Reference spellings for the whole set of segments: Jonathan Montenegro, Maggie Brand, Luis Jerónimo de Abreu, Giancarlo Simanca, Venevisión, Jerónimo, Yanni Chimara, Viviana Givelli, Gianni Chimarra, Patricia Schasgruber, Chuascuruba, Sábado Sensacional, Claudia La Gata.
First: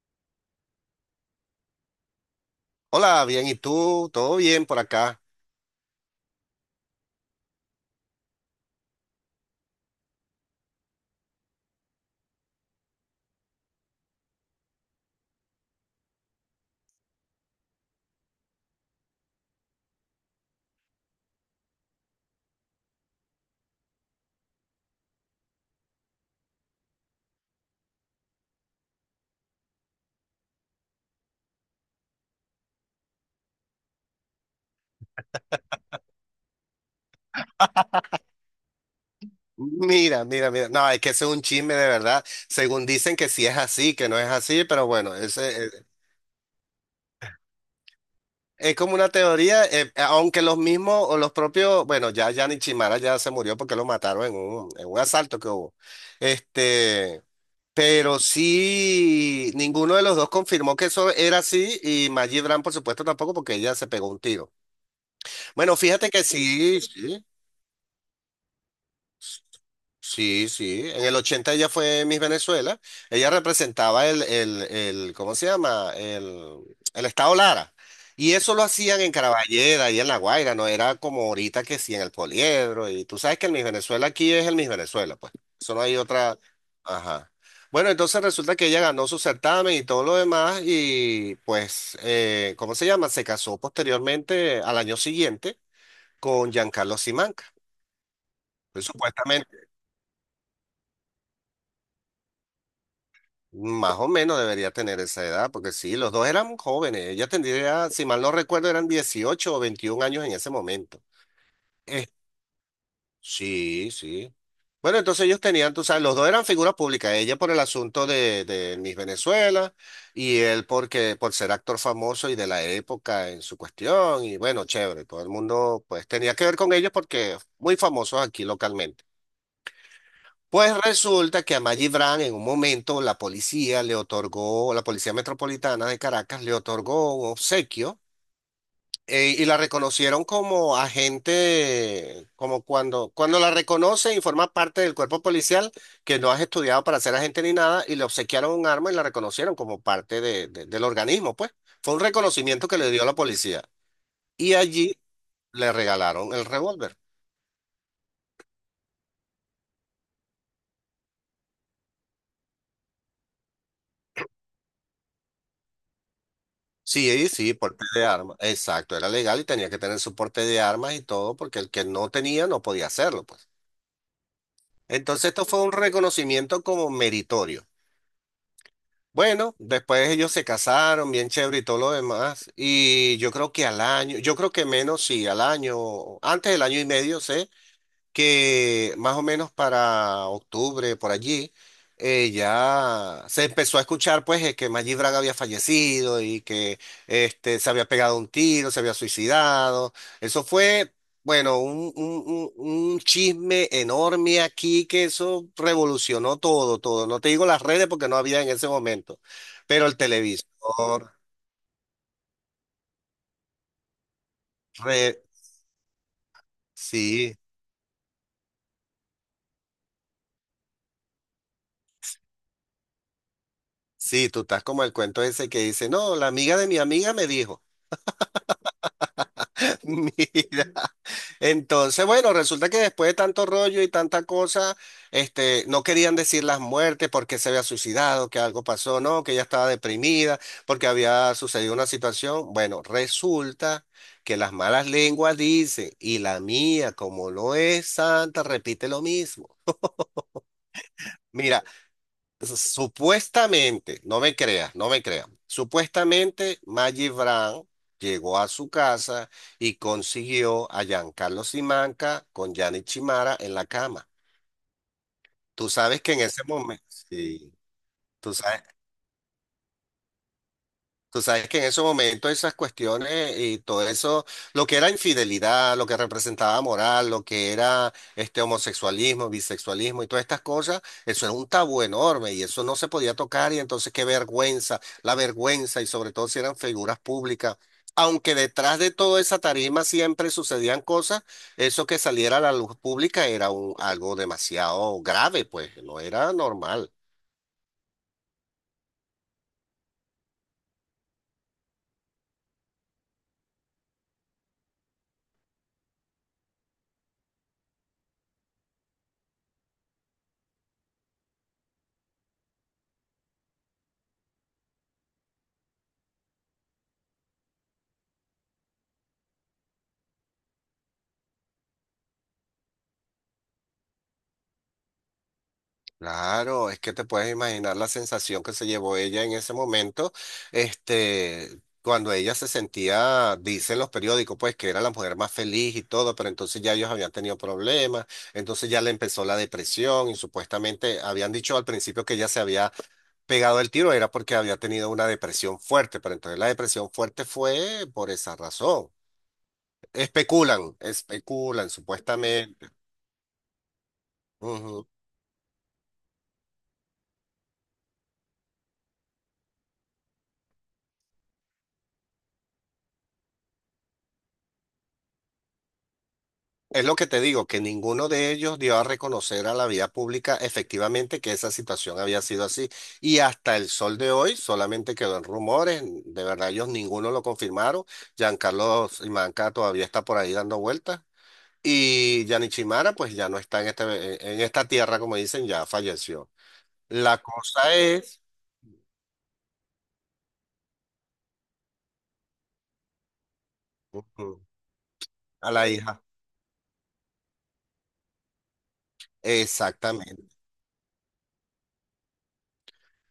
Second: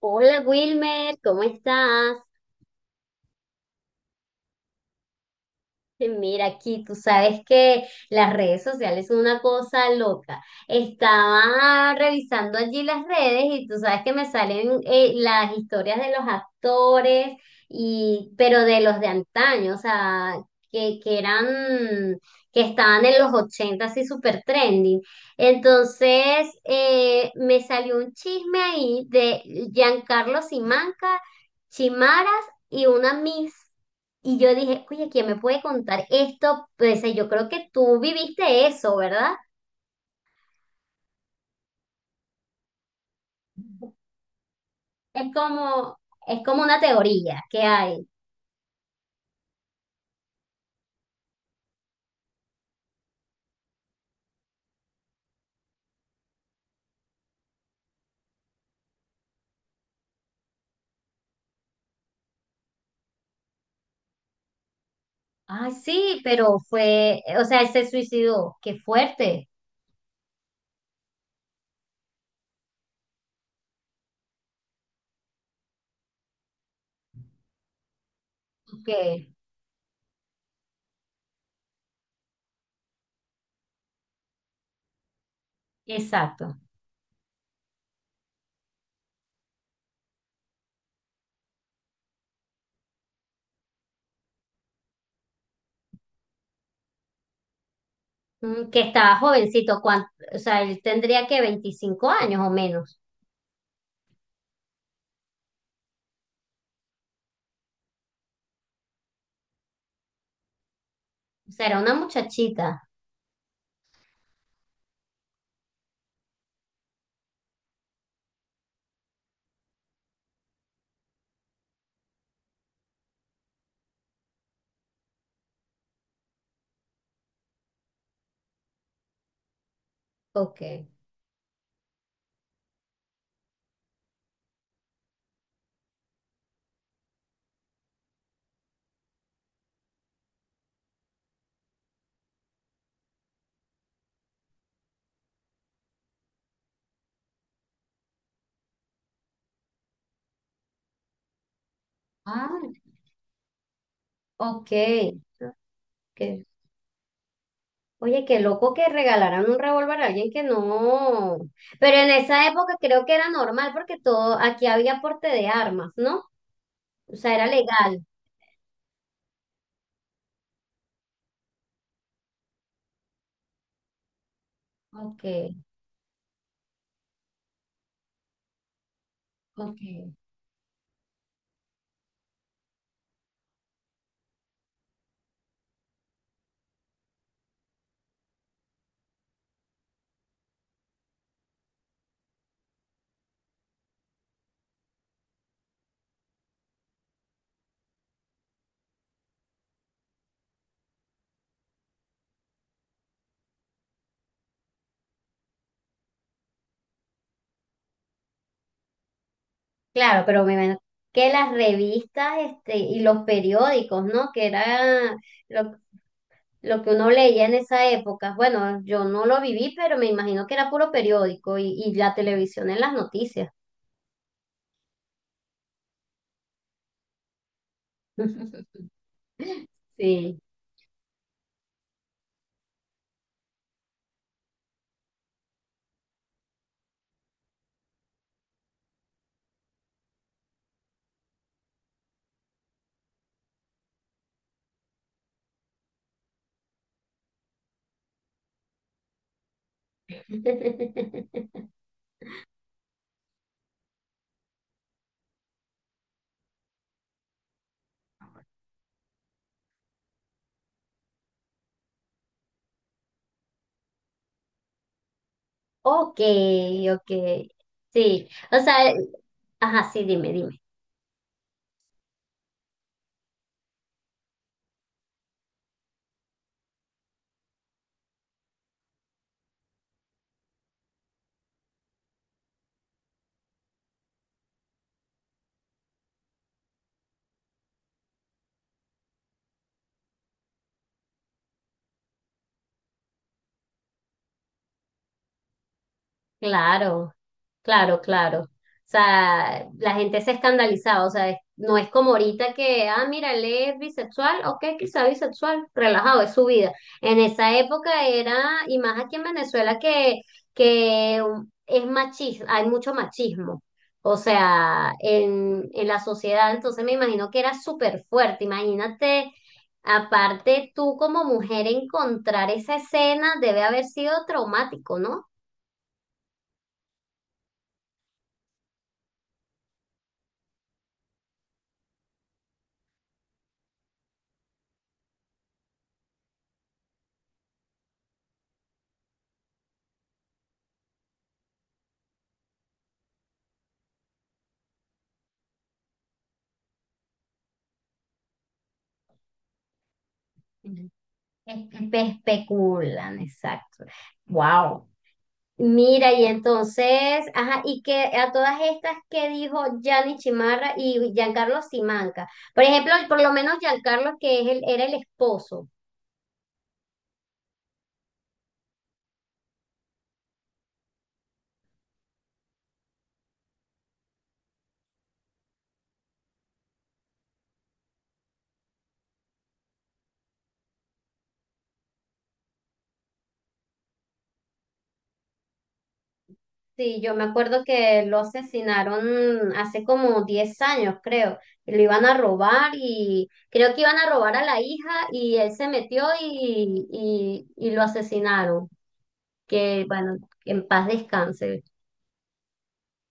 Hola Wilmer, ¿cómo estás? Hola, bien, ¿y tú? ¿Todo bien por acá? Mira aquí, tú sabes que las redes sociales son una cosa loca. Estaba revisando allí las redes y tú sabes que me salen las historias de los actores y pero de los de antaño, o sea, que eran, que estaban en los 80 así súper trending. Entonces, me salió un chisme ahí de Giancarlo Simanca, Chimara y una Miss. Y yo dije, oye, ¿quién me puede contar esto? Pues yo creo que tú viviste eso, ¿verdad? Mira, mira, mira. No, es que ese es un chisme de verdad. Según dicen que sí es así, que no es así, pero bueno, Es ese, como, es como una teoría que hay. es, como una teoría, aunque los mismos o los propios, bueno, ya Yanni Chimara ya se murió porque lo mataron en un asalto que hubo. Este, pero sí, ninguno de los dos confirmó que eso era así y Maggie Brand, por supuesto, tampoco porque ella se pegó un tiro. Ay, Bueno, fíjate sí, que pero sí, fue, sí. o sea, él se suicidó. Qué fuerte. Sí, sí. En el 80 ella fue Miss Venezuela. Ella representaba el ¿cómo se llama? El estado Lara. Y eso lo hacían en Que, Caraballeda y en La Guaira, no era como ahorita que sí en el Poliedro. Y tú sabes que el Miss Venezuela aquí es el Miss Venezuela, pues. Eso no hay otra. exacto. Ajá. Bueno, entonces resulta que ella ganó su certamen y todo lo demás. Y pues, ¿cómo se llama? Se casó posteriormente al año siguiente con Giancarlo Simanca. Mm, que Pues, estaba supuestamente. jovencito, o sea, él tendría que 25 años o menos. Más o menos debería tener esa edad, porque sí, los dos eran jóvenes. Ella tendría, si mal no recuerdo, eran 18 o 21 años en ese momento. O sea, era una Eh, muchachita. sí, sí. Bueno, entonces ellos tenían, tú sabes, los dos eran figuras públicas, ella por el asunto de Miss Venezuela y él porque por ser actor famoso y de la época en su cuestión y bueno, chévere, todo el mundo pues tenía que ver con ellos porque muy famosos aquí localmente. Pues Ok. resulta que a Maggie Brand en un momento la policía le otorgó, la Policía Metropolitana de Caracas le otorgó un obsequio y la reconocieron como agente, como cuando la reconocen y forma parte del cuerpo policial, que no has estudiado para ser agente ni nada, y le obsequiaron un arma y la reconocieron como parte del organismo, pues. Fue un Ah, reconocimiento que le dio la policía. Y ok. allí le regalaron el Ok. revólver. Oye, qué loco que regalaran un revólver a alguien que no. Pero en esa época creo que era normal porque todo, aquí había porte de armas, ¿no? O Sí, sea, era sí, porte legal. de armas. Exacto, era legal y tenía que tener su porte de armas y todo, porque el que no tenía no podía hacerlo, pues. Ok, Entonces esto fue un reconocimiento como meritorio. Bueno, después ok. ellos se casaron, bien chévere y todo lo demás. Y yo creo que al año, yo creo que menos, sí, al año, antes del año y medio, sé que más o menos para octubre, por allí, ya se empezó a escuchar pues que Maggi Braga había fallecido y que se había pegado un tiro, se había suicidado. Eso fue, bueno, un chisme enorme aquí que eso revolucionó todo, todo. No te digo las redes porque no había en ese momento, pero el Claro, pero me imagino televisor, que las revistas, este, y los periódicos, ¿no? Que re- era lo, lo que uno sí. leía en esa época. Bueno, yo no lo viví, pero me imagino que era puro periódico y la televisión en las noticias. Sí, tú estás como el cuento ese que dice, no, la amiga de mi amiga me dijo. Sí. Mira, entonces, bueno, resulta que después de tanto rollo y tanta cosa, no querían decir las muertes, porque se había suicidado, que algo pasó, no, que ella estaba deprimida, porque había sucedido una situación. Bueno, resulta que las malas lenguas dicen, y la mía, como no es santa, repite lo mismo. Mira, supuestamente, no me creas, no me creas. Supuestamente Maggie Brown llegó a su casa y consiguió a Giancarlo Simanca con Gianni Chimara en la cama. Tú sabes que Ok, en ese momento, ok. sí, Sí, tú o sabes. sea, ajá, sí, dime, dime. Tú sabes que en esos momentos esas cuestiones y todo eso, lo que era infidelidad, lo que representaba moral, lo que era este homosexualismo, bisexualismo y todas estas cosas, eso era un tabú enorme y eso no se podía tocar y entonces qué vergüenza, la vergüenza y sobre todo si eran figuras públicas. Aunque detrás de toda esa tarima siempre sucedían cosas, eso que saliera a la luz pública era algo demasiado grave, pues no era normal. Claro. Claro, claro. O sea, la gente se escandalizaba, o sea, no es como ahorita que, ah, mira, él es bisexual, ok, quizá bisexual, relajado, es su vida. En esa época era, y más aquí en Venezuela, que es machismo, hay mucho machismo, o sea, en la sociedad, entonces me imagino que era súper fuerte, imagínate, aparte tú como mujer encontrar esa escena debe haber sido traumático, ¿no? Claro, es que te puedes imaginar la sensación que se llevó ella en ese momento, cuando ella se sentía, dicen los periódicos, pues que era la mujer más feliz y todo, pero entonces ya ellos habían tenido problemas, entonces ya le empezó la depresión y supuestamente habían dicho al principio que ella se había pegado el tiro, era porque había tenido una depresión fuerte, pero entonces la depresión fuerte fue por esa razón. Especulan, especulan Espe- supuestamente. especulan, exacto. Wow. Mira, y entonces, ajá, y que a todas estas que dijo Gianni Chimarra y Giancarlo Simanca. Por ejemplo, por lo menos Giancarlo, que es era el esposo. Es lo que te digo, que ninguno de ellos dio a reconocer a la vía pública efectivamente que esa situación había sido así. Y hasta el sol de hoy solamente quedó en rumores. De verdad, ellos ninguno lo confirmaron. Giancarlo Simanca todavía está por ahí dando vueltas. Y Yanichimara, pues ya no está en, en esta tierra, como dicen, ya falleció. Sí, yo La me acuerdo cosa que lo es asesinaron hace como 10 años, creo. Lo iban a robar y creo que iban a robar Ujú. a la hija y A él la se hija. metió y lo asesinaron. Que bueno, Exactamente. en paz descanse.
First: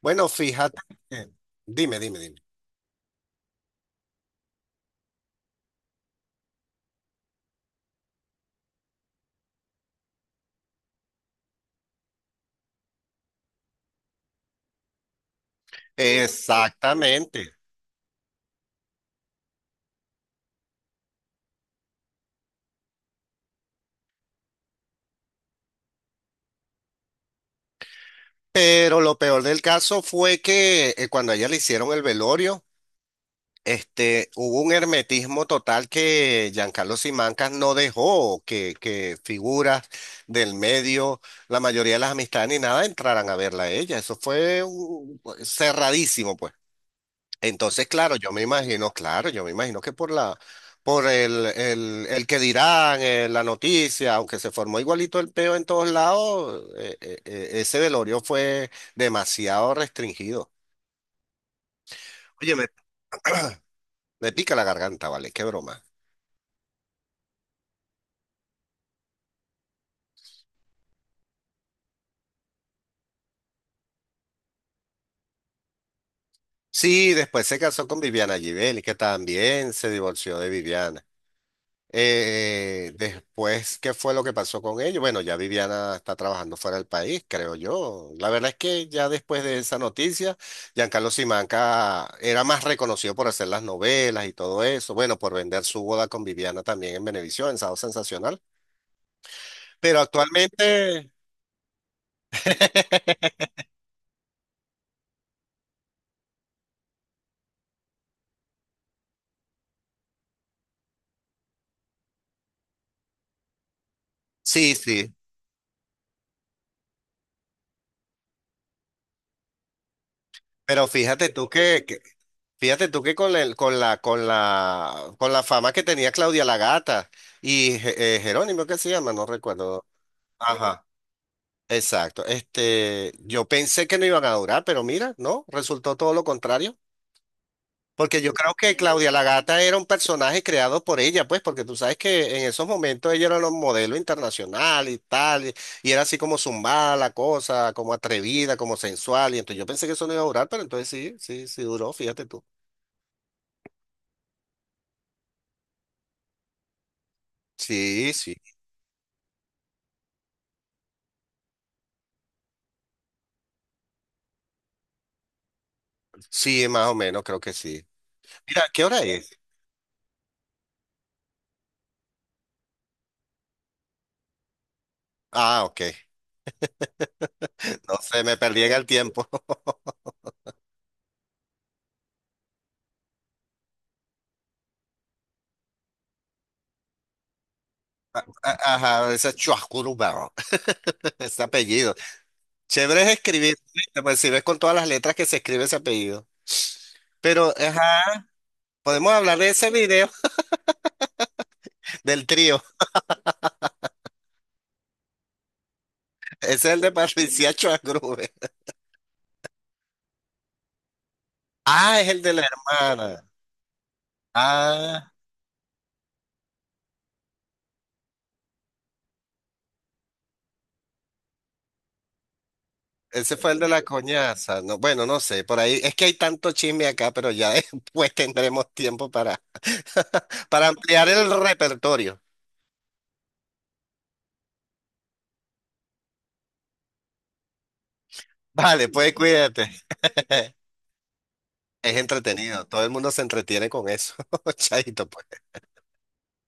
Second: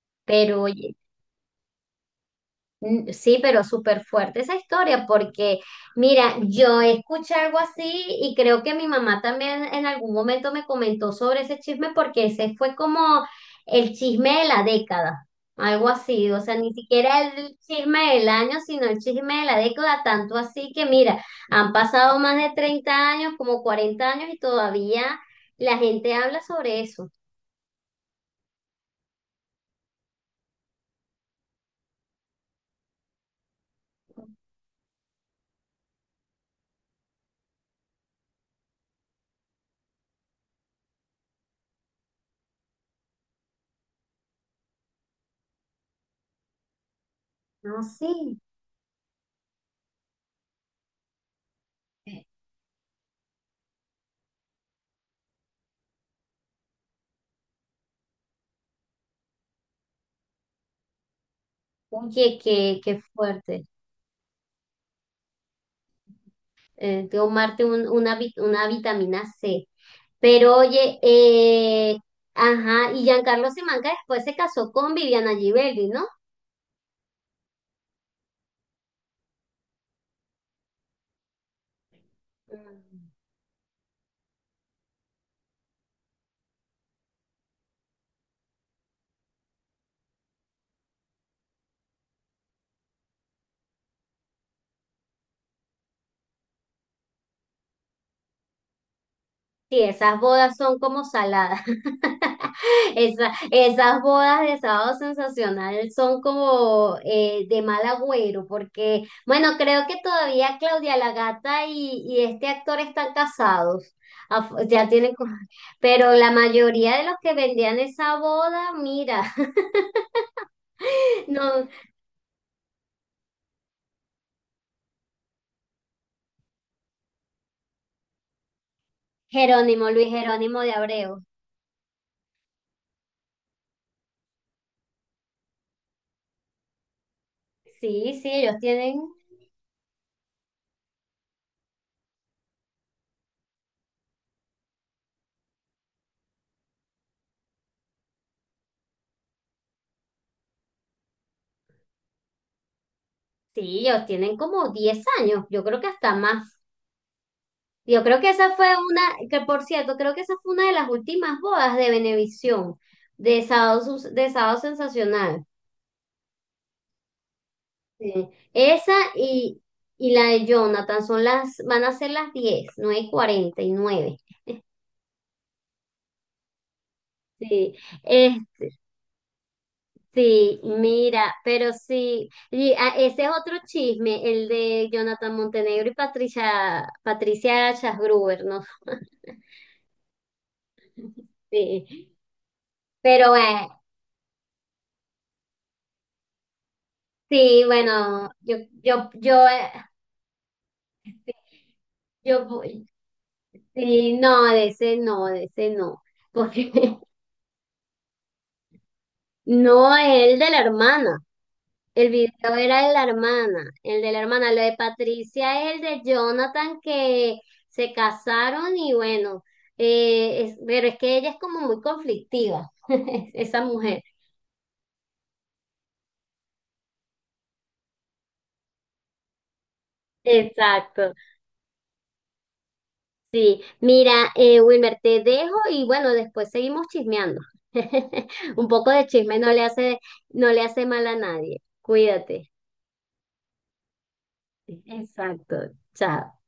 Bueno, Pero fíjate. oye. que- Dime, dime, dime. Mm, sí, pero súper fuerte esa historia porque, mira, yo escuché algo así y creo que mi mamá también en algún momento me comentó sobre ese chisme porque ese fue como el chisme de la década, algo así, o sea, ni siquiera Exactamente. el chisme del año, sino el chisme de la década, tanto así que, mira, han pasado más de 30 años, como 40 años y todavía la gente habla sobre eso. Pero lo peor del caso fue que cuando a ella le hicieron el velorio, hubo un hermetismo total que Giancarlo Simancas no dejó que figuras del medio, la mayoría de las amistades ni nada, entraran a verla a ella. Eso fue pues, cerradísimo, pues. No, Entonces, claro, yo sí, me imagino, claro, yo me imagino que por la, por el, que dirán, la noticia, aunque se formó igualito el peo en todos lados, ese velorio fue demasiado restringido. oye, Oye, me, qué fuerte. me pica la garganta, ¿vale? Qué broma. Tomarte una vitamina C. Pero oye, ajá, y Giancarlo Simanca después se casó con Viviana Givelli, ¿no? Sí, después se casó con Viviana Givelli, que también se divorció de Viviana. Mm. Después, ¿qué fue lo que pasó con ellos? Bueno, ya Viviana está trabajando fuera del país, creo yo. La verdad es que ya después de esa noticia, Giancarlo Simanca era más reconocido por hacer las novelas y todo eso. Bueno, por vender su boda con Viviana también en Venevisión, en Sábado Sensacional. Sí, Pero esas bodas son como actualmente, saladas. Esa- esas bodas de Sábado Sensacional son como de mal agüero, porque, bueno, creo que todavía Claudia La Gata y este actor están casados. Sí, Ya tienen, sí. Pero la mayoría de los que vendían esa boda, mira. Pero fíjate tú No, que, fíjate tú que con el, con la, con la fama que tenía Claudia La Gata y Jerónimo, ¿qué se llama? No recuerdo. Jerónimo, Luis Jerónimo de Ajá. Abreu. Exacto. Yo pensé que no iban a durar, pero mira, no, resultó todo lo contrario. Sí, Porque yo creo que Claudia la Gata era un personaje creado por ella, pues, porque tú sabes que en esos momentos ella era un modelo internacional y tal, y era así como zumbada la cosa, como atrevida, como sensual, y entonces yo pensé que eso no iba a durar, pero entonces sí, sí, sí duró, fíjate tú. sí, ellos tienen como 10 años, yo creo que hasta más. Yo Sí, creo que sí, esa fue una, que por cierto, creo que esa fue una de las últimas bodas de Venevisión, de Sábado Sensacional. sí, más o menos, creo que sí. Sí. Mira, ¿qué Esa hora es? y la de Jonathan van a ser las 10, 9 y cuarenta y nueve. Ah, ok. Sí. No sé, me Este, perdí en el tiempo. Sí, mira, pero sí, y, ah, ese es otro chisme, el de Jonathan Montenegro y Patricia Schasgruber, ¿no? Ajá, ese es Chuascuruba, ese apellido. Sí, Chévere es pero escribir, ¿viste? Pues si ves con todas las letras que se escribe ese apellido. Pero, sí, ajá, bueno, yo, podemos hablar yo, de ese eh, video del yo, trío. voy- sí, no, de ese no, Ese es porque el de Patricia Chuacrube. No, el de la hermana. Ah, es El el de la video era de la hermana. hermana, el de la hermana. Lo de Ah, Patricia es el de Jonathan que se casaron y bueno, pero es que ella es como muy conflictiva, ese fue el esa de la mujer. coñaza. No, bueno, no sé, por ahí es que hay tanto chisme acá, pero ya después tendremos tiempo para, para ampliar Exacto, el repertorio. sí. Mira, Wilmer, te dejo y bueno, después seguimos chismeando. Un Vale, poco de pues chisme cuídate. No le hace mal a nadie. Es Cuídate. entretenido, todo el mundo se entretiene con eso. Chaito, pues. Exacto, chao.